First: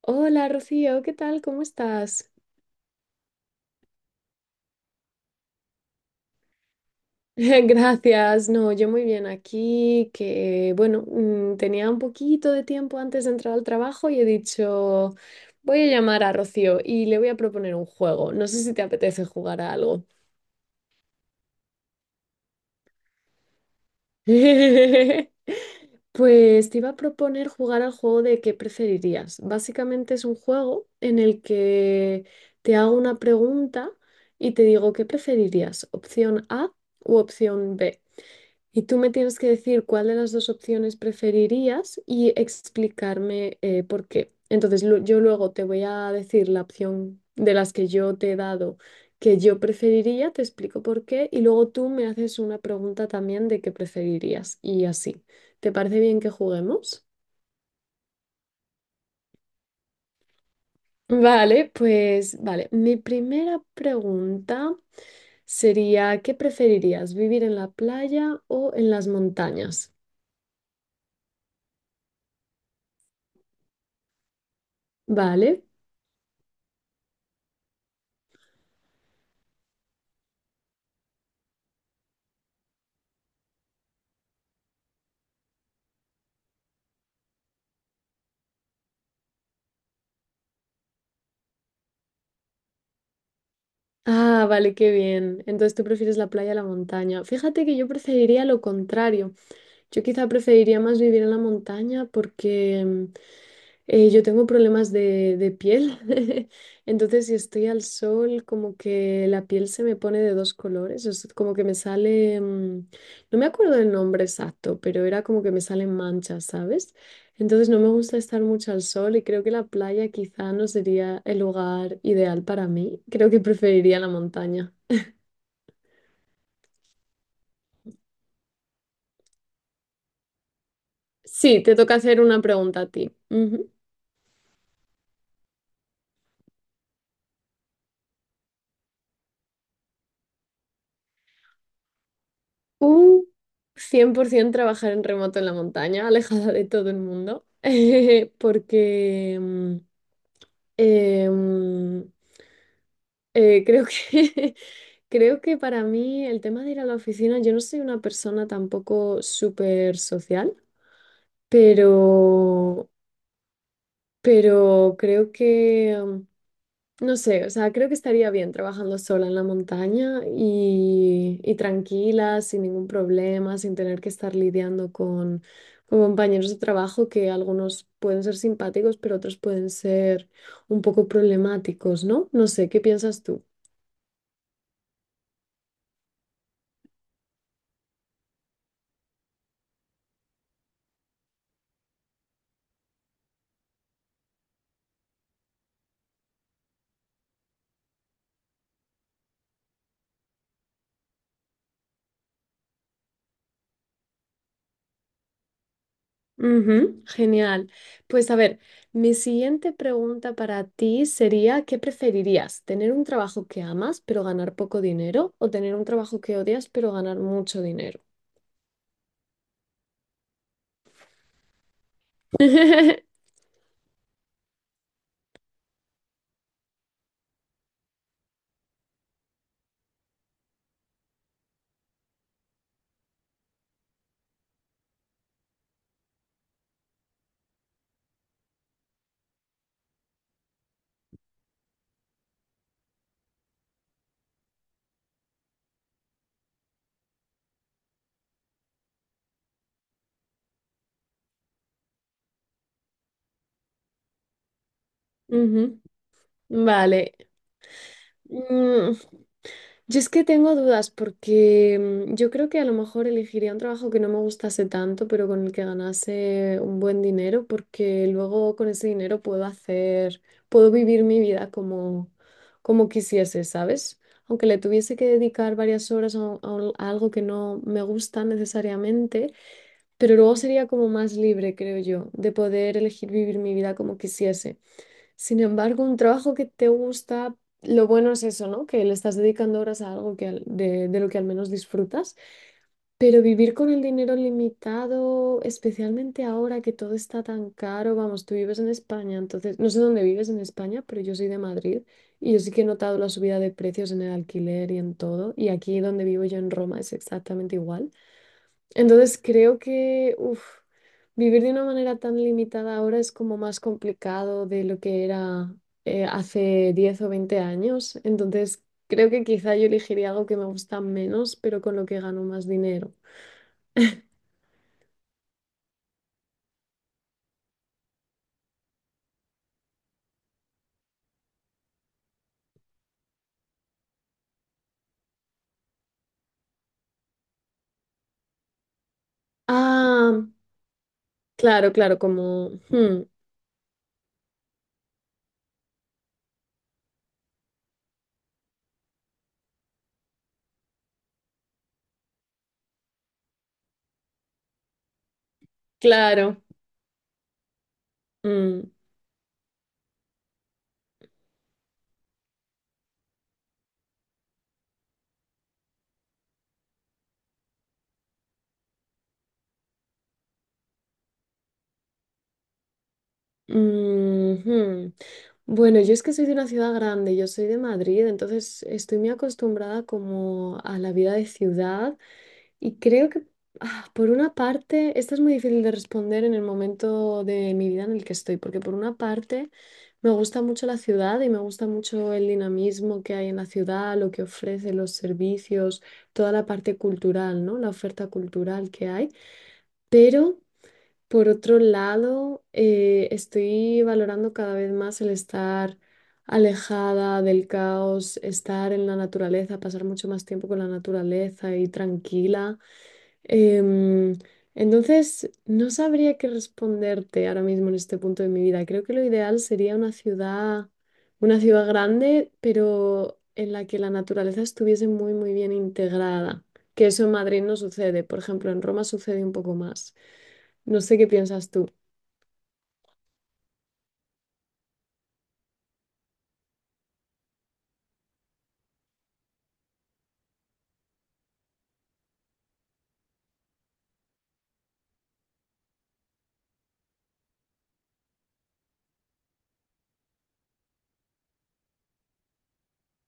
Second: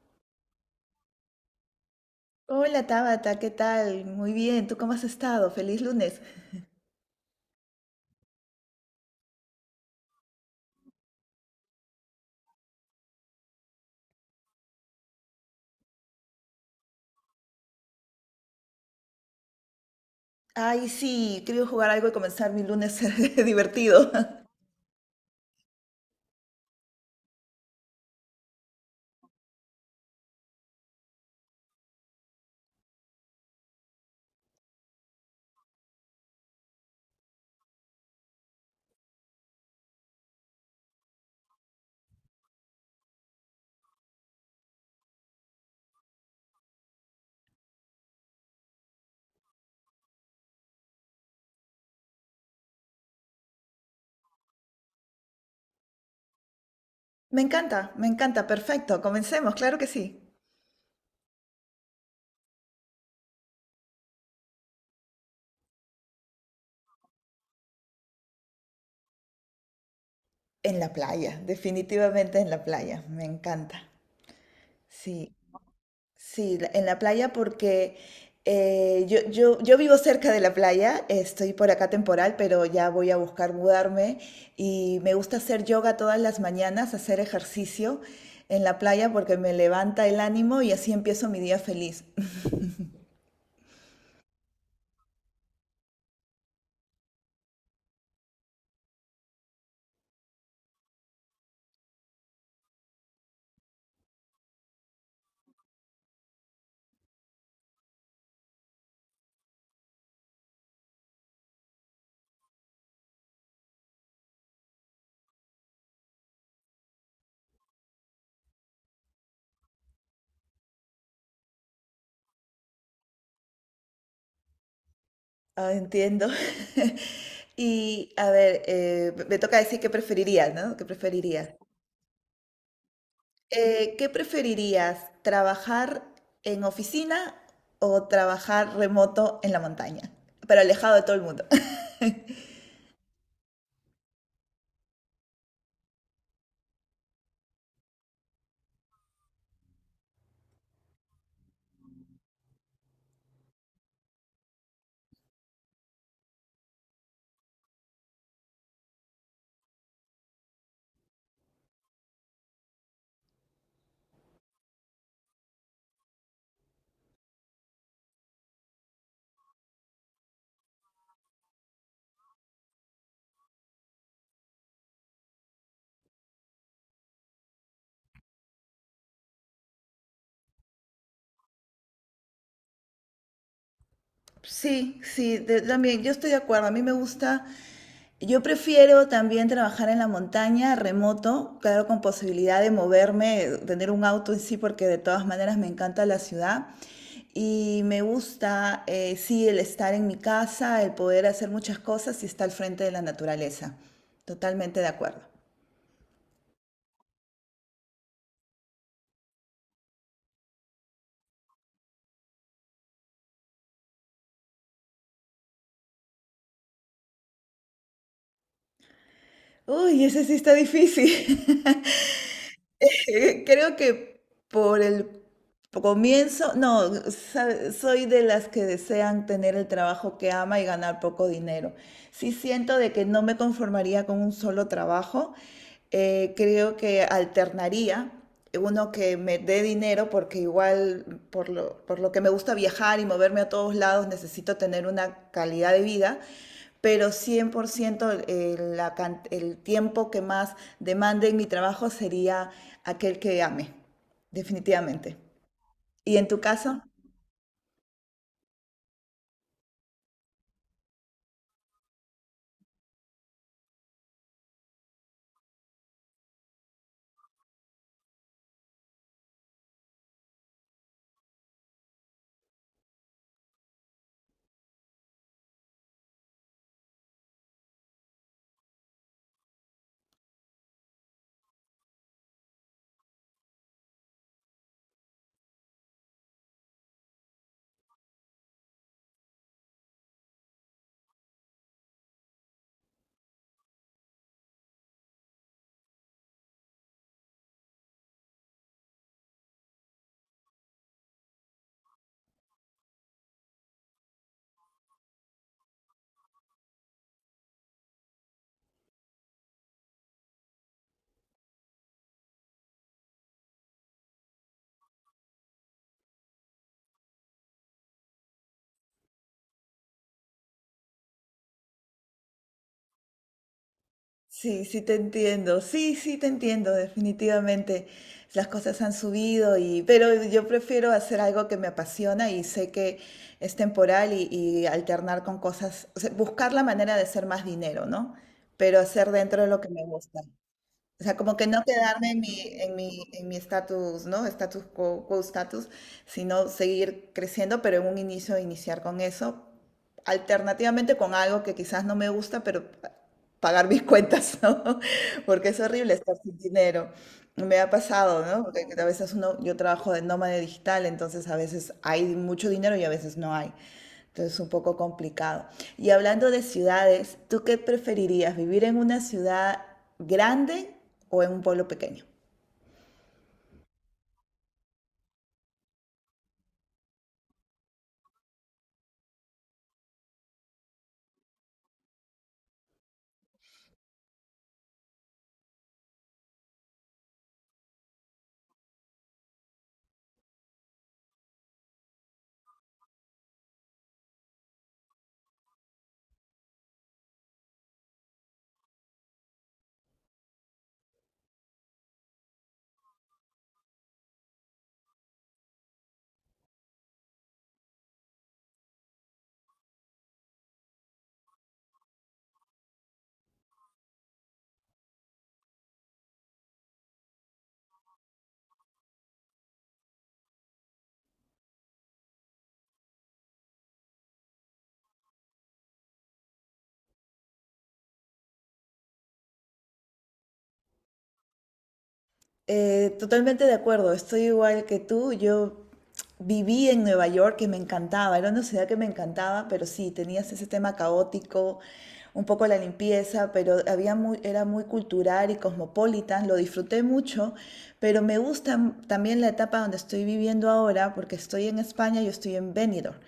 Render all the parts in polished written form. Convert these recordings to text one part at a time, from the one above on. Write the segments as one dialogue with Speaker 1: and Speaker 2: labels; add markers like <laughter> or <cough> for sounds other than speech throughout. Speaker 1: Hola Rocío, ¿qué tal? ¿Cómo estás?
Speaker 2: Hola Tabata, ¿qué tal? Muy bien, ¿tú cómo has estado? Feliz lunes.
Speaker 1: <laughs> Gracias, no, yo muy bien aquí, que bueno, tenía un poquito de tiempo antes de entrar al trabajo y he dicho, voy a llamar a Rocío y le voy a proponer un juego. No sé si te apetece jugar a algo.
Speaker 2: Ay, sí, quiero jugar algo y comenzar mi lunes <laughs> divertido.
Speaker 1: <laughs> Pues te iba a proponer jugar al juego de qué preferirías. Básicamente es un juego en el que te hago una pregunta y te digo qué preferirías, opción A u opción B. Y tú me tienes que decir cuál de las dos opciones preferirías y explicarme por qué. Entonces, yo luego te voy a decir la opción de las que yo te he dado que yo preferiría, te explico por qué, y luego tú me haces una pregunta también de qué preferirías y así. ¿Te parece bien que juguemos?
Speaker 2: Me encanta, perfecto, comencemos, claro que sí.
Speaker 1: Vale, pues vale. Mi primera pregunta sería, ¿qué preferirías, vivir en la playa o en las montañas?
Speaker 2: En la playa, definitivamente en la playa, me encanta. Sí.
Speaker 1: Vale.
Speaker 2: Sí, en la playa porque yo vivo cerca de la playa, estoy por acá temporal, pero ya voy a buscar mudarme y me gusta hacer yoga todas las mañanas, hacer ejercicio en la playa porque me levanta el ánimo y así empiezo mi día feliz.
Speaker 1: Ah, vale, qué bien. Entonces tú prefieres la playa a la montaña. Fíjate que yo preferiría lo contrario. Yo quizá preferiría más vivir en la montaña porque yo tengo problemas de piel, <laughs> entonces si estoy al sol, como que la piel se me pone de dos colores, es como que me sale, no me acuerdo del nombre exacto, pero era como que me salen manchas, ¿sabes? Entonces no me gusta estar mucho al sol y creo que la playa quizá no sería el lugar ideal para mí, creo que preferiría la montaña.
Speaker 2: Ah, entiendo. <laughs> Y a ver, me toca decir qué preferirías, ¿no? ¿Qué preferirías?
Speaker 1: Sí, te toca hacer una pregunta a ti.
Speaker 2: ¿Qué preferirías, trabajar en oficina o trabajar remoto en la montaña, pero alejado de todo el mundo? <laughs>
Speaker 1: Uh, 100% trabajar en remoto en la montaña, alejada de todo el mundo, <laughs> porque eh, mm, creo que, <laughs> creo que para mí el tema de ir a la oficina, yo no soy una persona tampoco súper social, pero, pero creo que no sé, o sea, creo que estaría bien trabajando sola en la montaña y tranquila, sin ningún problema, sin tener que estar lidiando con compañeros de trabajo que algunos pueden ser simpáticos, pero otros pueden ser un poco problemáticos, ¿no? No sé, ¿qué piensas tú?
Speaker 2: Sí, sí, también yo estoy de acuerdo. A mí me gusta, yo prefiero también trabajar en la montaña, remoto, claro, con posibilidad de moverme, tener un auto en sí, porque de todas maneras me encanta la ciudad. Y me gusta, sí, el estar en mi casa, el poder hacer muchas cosas y estar al frente de la naturaleza. Totalmente de acuerdo.
Speaker 1: Ujú, genial. Pues a ver, mi siguiente pregunta para ti sería, ¿qué preferirías? ¿Tener un trabajo que amas pero ganar poco dinero o tener un trabajo que odias pero ganar mucho dinero?
Speaker 2: Uy, ese sí está difícil. <laughs>
Speaker 1: <laughs>
Speaker 2: Creo que por el comienzo, no, soy de las que desean tener el trabajo que ama y ganar poco dinero. Sí siento de que no me conformaría con un solo trabajo. Creo que alternaría uno que me dé dinero porque igual por lo que me gusta viajar y moverme a todos lados necesito tener una calidad de vida, pero 100% el tiempo que más demande en mi trabajo sería aquel que ame, definitivamente.
Speaker 1: Ujú.
Speaker 2: ¿Y en tu caso?
Speaker 1: Vale. Mm, yo es que tengo dudas porque yo creo que a lo mejor elegiría un trabajo que no me gustase tanto, pero con el que ganase un buen dinero, porque luego con ese dinero puedo hacer, puedo vivir mi vida como, como quisiese, ¿sabes? Aunque le tuviese que dedicar varias horas a a algo que no me gusta necesariamente, pero luego sería como más libre, creo yo, de poder elegir vivir mi vida como quisiese. Sin embargo, un trabajo que te gusta, lo bueno es eso, ¿no? Que le estás dedicando horas a algo que de lo que al menos disfrutas. Pero vivir con el dinero limitado, especialmente ahora que todo está tan caro, vamos, tú vives en España, entonces, no sé dónde vives en España, pero yo soy de Madrid y yo sí que he notado la subida de precios en el alquiler y en todo. Y aquí donde vivo yo en Roma es exactamente igual. Entonces creo que uf, vivir de una manera tan limitada ahora es como más complicado de lo que era hace 10 o 20 años. Entonces creo que quizá yo elegiría algo que me gusta menos, pero con lo que gano más dinero.
Speaker 2: Sí, sí te entiendo, sí, sí te entiendo, definitivamente. Las cosas han subido y, pero yo prefiero hacer algo que me apasiona y sé que es temporal y alternar con cosas, o sea, buscar la manera de hacer más dinero, ¿no? Pero hacer dentro de lo que me gusta.
Speaker 1: Ah,
Speaker 2: O sea, como que no
Speaker 1: claro, claro,
Speaker 2: quedarme en mi,
Speaker 1: como...
Speaker 2: en mi,
Speaker 1: hmm,
Speaker 2: en mi status, ¿no? Status quo, quo status, sino seguir creciendo, pero en un inicio iniciar con eso, alternativamente con algo que quizás no me gusta, pero pagar mis cuentas, ¿no? <laughs> Porque es horrible estar sin
Speaker 1: claro.
Speaker 2: dinero. Me ha pasado, ¿no? Porque
Speaker 1: mm,
Speaker 2: a veces uno, yo trabajo de nómada digital, entonces a veces hay mucho dinero y a veces no hay. Entonces, es un poco complicado. Y hablando de ciudades, ¿tú qué preferirías? ¿Vivir en una ciudad grande o en un pueblo pequeño?
Speaker 1: mm, hmm. Bueno, yo es que soy de una ciudad grande, yo soy de Madrid, entonces estoy muy acostumbrada como a la vida de ciudad. Y creo que, ah, por una parte, esta es muy difícil de responder en el momento de mi vida en el que estoy, porque por una parte me gusta mucho la ciudad y me gusta mucho el dinamismo que hay en la ciudad, lo que ofrece, los servicios, toda la parte cultural, ¿no? La oferta cultural que hay. Pero, por otro lado, estoy valorando cada vez más el estar alejada del caos, estar en la naturaleza, pasar mucho más tiempo con la naturaleza y tranquila. Em, entonces, no sabría qué responderte ahora mismo en este punto de mi vida. Creo que lo ideal sería una ciudad grande, pero en la que la naturaleza estuviese muy, muy bien integrada. Que eso en Madrid no sucede. Por ejemplo, en Roma sucede un poco más. No sé qué piensas tú.
Speaker 2: Totalmente de acuerdo, estoy igual que tú. Yo viví en Nueva York, que me encantaba, era una ciudad que me encantaba, pero sí, tenías ese tema caótico, un poco la limpieza, pero había muy, era muy cultural y cosmopolitan, lo disfruté mucho, pero me gusta también la etapa donde estoy viviendo ahora, porque estoy en España, yo estoy en Benidorm.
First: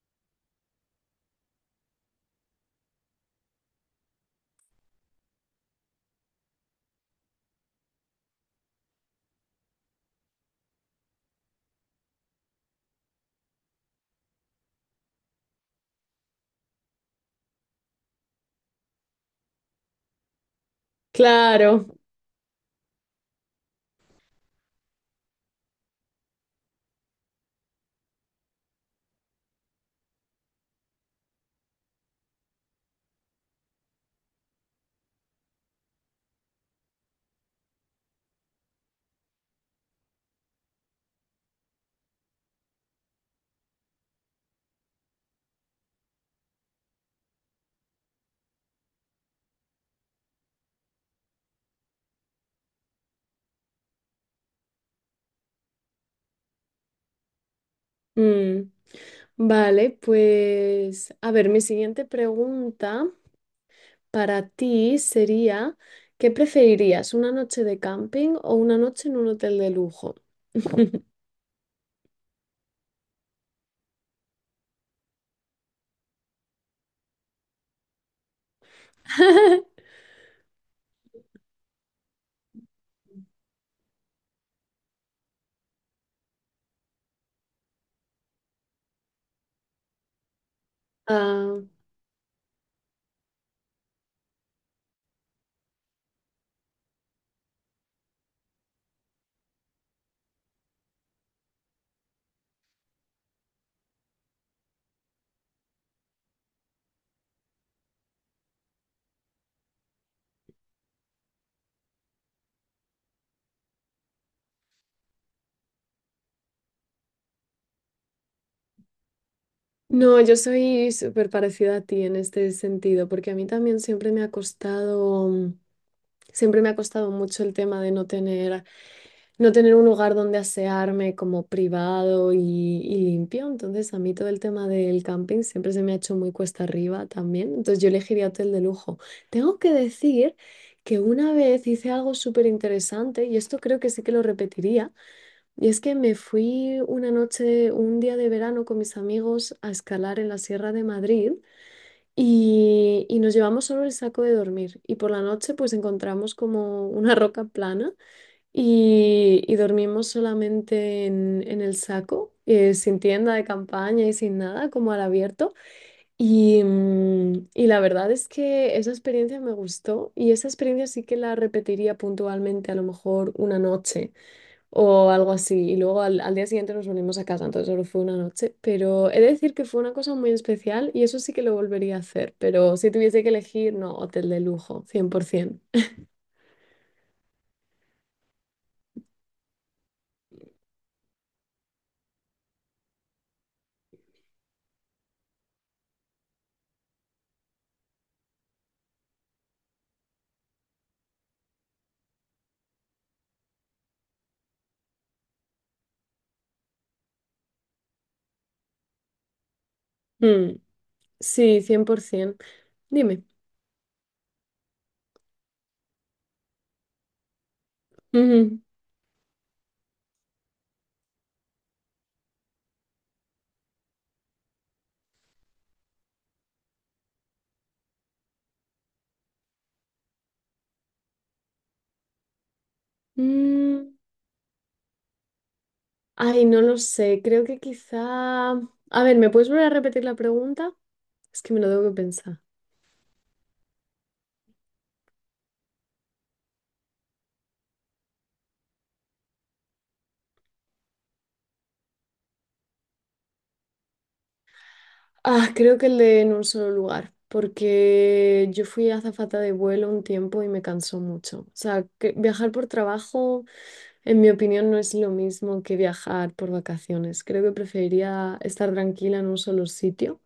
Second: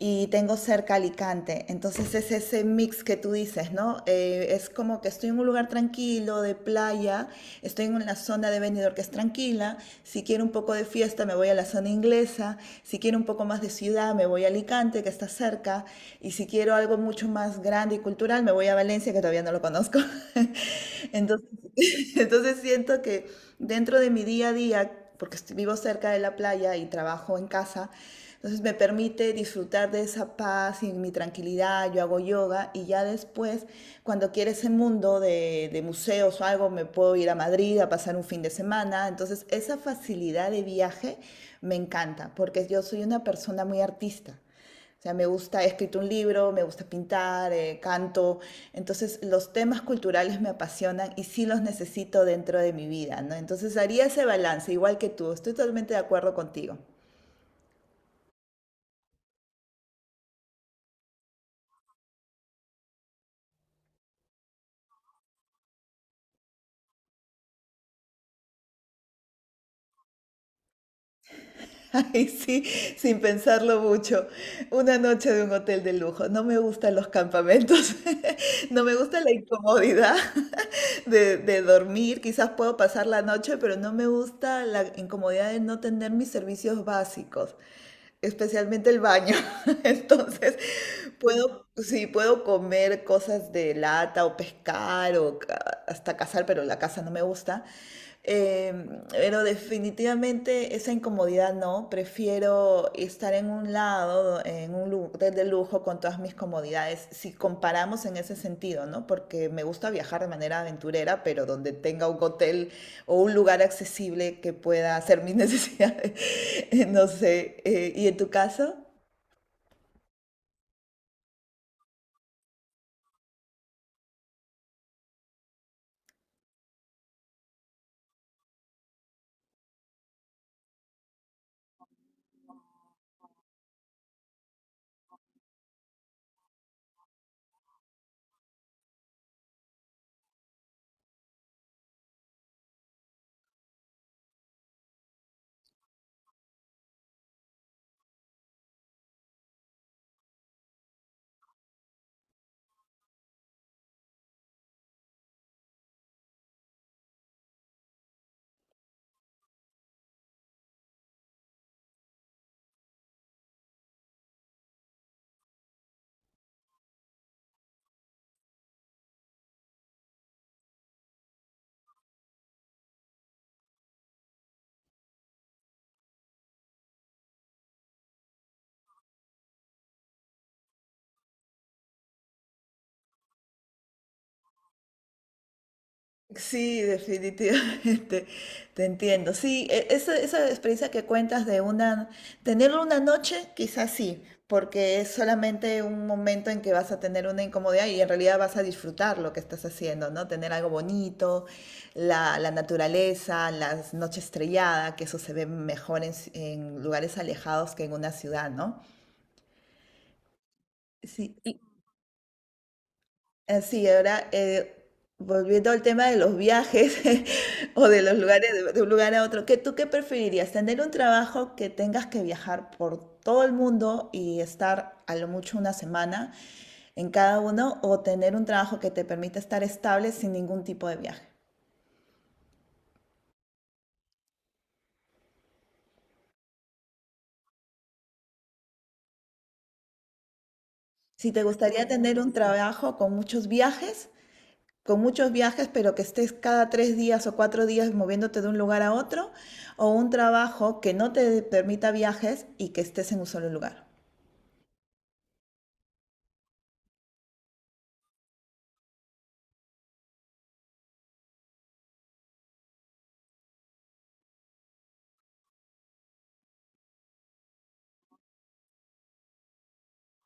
Speaker 2: Y tengo cerca Alicante. Entonces es ese mix que tú dices, ¿no? Es como que estoy en un lugar tranquilo, de playa, estoy en una zona de Benidorm que es tranquila, si quiero un poco de fiesta me voy a la zona inglesa, si quiero un poco más de ciudad me voy a Alicante, que está cerca, y si quiero algo mucho más grande y cultural me voy a Valencia, que todavía no lo conozco. <laughs> Entonces,
Speaker 1: Claro.
Speaker 2: <laughs> entonces siento que dentro de mi día a día, porque vivo cerca de la playa y trabajo en casa, entonces me permite disfrutar de esa paz y mi tranquilidad, yo hago yoga y ya después, cuando quiero ese mundo de museos o algo, me puedo ir a Madrid a pasar un fin de semana. Entonces esa facilidad de viaje me encanta, porque yo soy una persona muy artista. O sea, me gusta, he escrito un libro, me gusta pintar, canto. Entonces, los temas culturales me apasionan y sí los necesito dentro de mi vida, ¿no? Entonces, haría ese balance, igual que tú. Estoy totalmente de acuerdo contigo.
Speaker 1: Mm. Vale, pues a ver, mi siguiente pregunta para ti sería, ¿qué preferirías? ¿Una noche de camping o una noche en un hotel de lujo? <laughs>
Speaker 2: <laughs> Ay, sí, sin pensarlo mucho. Una noche de un hotel de lujo. No me gustan los campamentos. <laughs> No me gusta la incomodidad <laughs> de dormir. Quizás puedo pasar la noche, pero no me gusta la incomodidad de no tener mis servicios básicos, especialmente el baño. <laughs> Entonces,
Speaker 1: Ah,
Speaker 2: puedo, sí, puedo comer cosas de lata o pescar o hasta cazar, pero la caza no me gusta. Pero definitivamente esa incomodidad no, prefiero estar en un lado, en un hotel de lujo con todas mis comodidades, si comparamos en ese sentido, ¿no? Porque me gusta viajar de manera aventurera, pero donde tenga un hotel o un lugar accesible que pueda hacer mis <laughs> necesidades, no sé. ¿Y en tu caso?
Speaker 1: no, yo soy súper parecida a ti en este sentido, porque a mí también siempre me ha costado, siempre me ha costado mucho el tema de no tener no tener un lugar donde asearme como privado y limpio. Entonces, a mí todo el tema del camping siempre se me ha hecho muy cuesta arriba también. Entonces, yo elegiría hotel de lujo. Tengo que decir que una vez hice algo súper interesante y esto creo que sí que lo repetiría. Y es que me fui una noche, un día de verano con mis amigos a escalar en la Sierra de Madrid. Y nos llevamos solo el saco de dormir y por la noche pues encontramos como una roca plana y dormimos solamente en el saco, sin tienda de campaña y sin nada, como al abierto. Y, y la verdad es que esa experiencia me gustó y esa experiencia sí que la repetiría puntualmente, a lo mejor una noche o algo así. Y luego al, al día siguiente nos volvimos a casa, entonces solo fue una noche. Pero he de decir que fue una cosa muy especial y eso sí que lo volvería a hacer. Pero si tuviese que elegir, no, hotel de lujo, 100%.
Speaker 2: Sí, definitivamente, <laughs> te entiendo. Sí, esa, esa experiencia que cuentas de una, tenerlo una noche, quizás sí, porque es solamente un momento en que vas a tener una incomodidad y en realidad vas a disfrutar lo que estás haciendo, ¿no? Tener algo bonito, la naturaleza, las noches estrelladas, que eso se ve mejor en, en lugares alejados que en una ciudad, ¿no?
Speaker 1: Mm,
Speaker 2: Sí.
Speaker 1: sí, 100%.
Speaker 2: Así, ahora volviendo al tema de los viajes <laughs> o de los lugares,
Speaker 1: Dime.
Speaker 2: de un lugar a otro, ¿qué, tú qué preferirías? ¿Tener un trabajo que tengas que viajar por todo el mundo y estar a lo mucho una semana en cada uno, o tener un trabajo que te permita estar estable sin ningún tipo de viaje?
Speaker 1: Mm, ay, no lo sé. Creo que quizá... A ver, ¿me puedes volver a repetir la pregunta?
Speaker 2: Si te
Speaker 1: Es que me lo
Speaker 2: gustaría
Speaker 1: tengo que
Speaker 2: tener un
Speaker 1: pensar.
Speaker 2: trabajo con muchos viajes, con muchos viajes, pero que estés cada 3 días o 4 días moviéndote de un lugar a otro, o un trabajo que no te permita viajes y que estés en un solo lugar.
Speaker 1: Ah, creo que el de en un solo lugar, porque yo fui azafata de vuelo un tiempo y me cansó mucho. O sea, que viajar por trabajo, en mi opinión, no es lo mismo que viajar por vacaciones. Creo que preferiría estar tranquila en un solo sitio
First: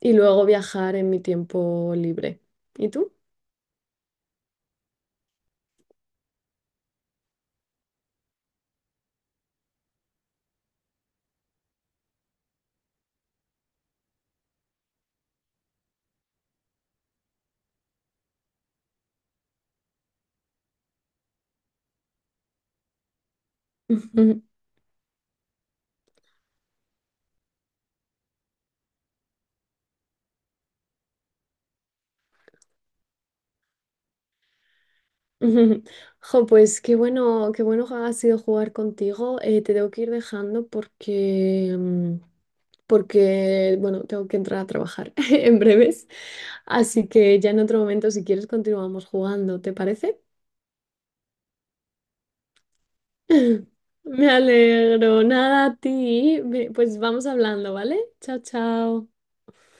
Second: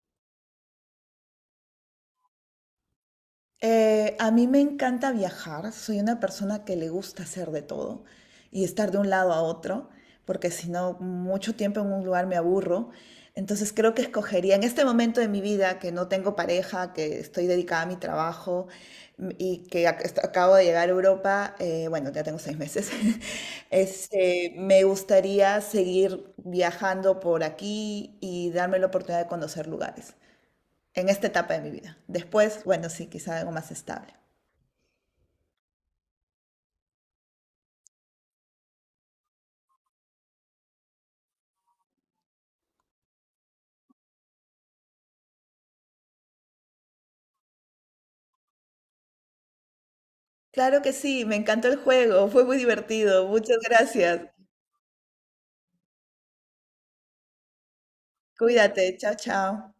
Speaker 1: y luego viajar en mi tiempo libre. ¿Y tú?
Speaker 2: A mí me encanta viajar, soy una persona que le gusta hacer de todo y estar de un lado a otro, porque si no, mucho tiempo en un lugar me aburro. Entonces creo que escogería en este momento de mi vida que no tengo pareja, que estoy dedicada a mi trabajo, y que acabo de llegar a Europa, bueno, ya tengo 6 meses, <laughs> este,
Speaker 1: <laughs>
Speaker 2: me gustaría seguir viajando por aquí y darme la oportunidad de conocer lugares en esta etapa de mi vida. Después, bueno, sí, quizá algo más estable.
Speaker 1: Ujú. Jo, pues qué bueno ha sido jugar contigo. Te tengo que ir dejando porque, porque, bueno, tengo que entrar a trabajar <laughs> en breves. Así que ya en otro momento, si quieres, continuamos jugando, ¿te parece?
Speaker 2: Claro que sí, me encantó el juego, fue muy divertido. Muchas
Speaker 1: <laughs>
Speaker 2: gracias.
Speaker 1: Me alegro. Nada a ti. Pues vamos hablando, ¿vale? Chao,
Speaker 2: Cuídate,
Speaker 1: chao.
Speaker 2: chao, chao.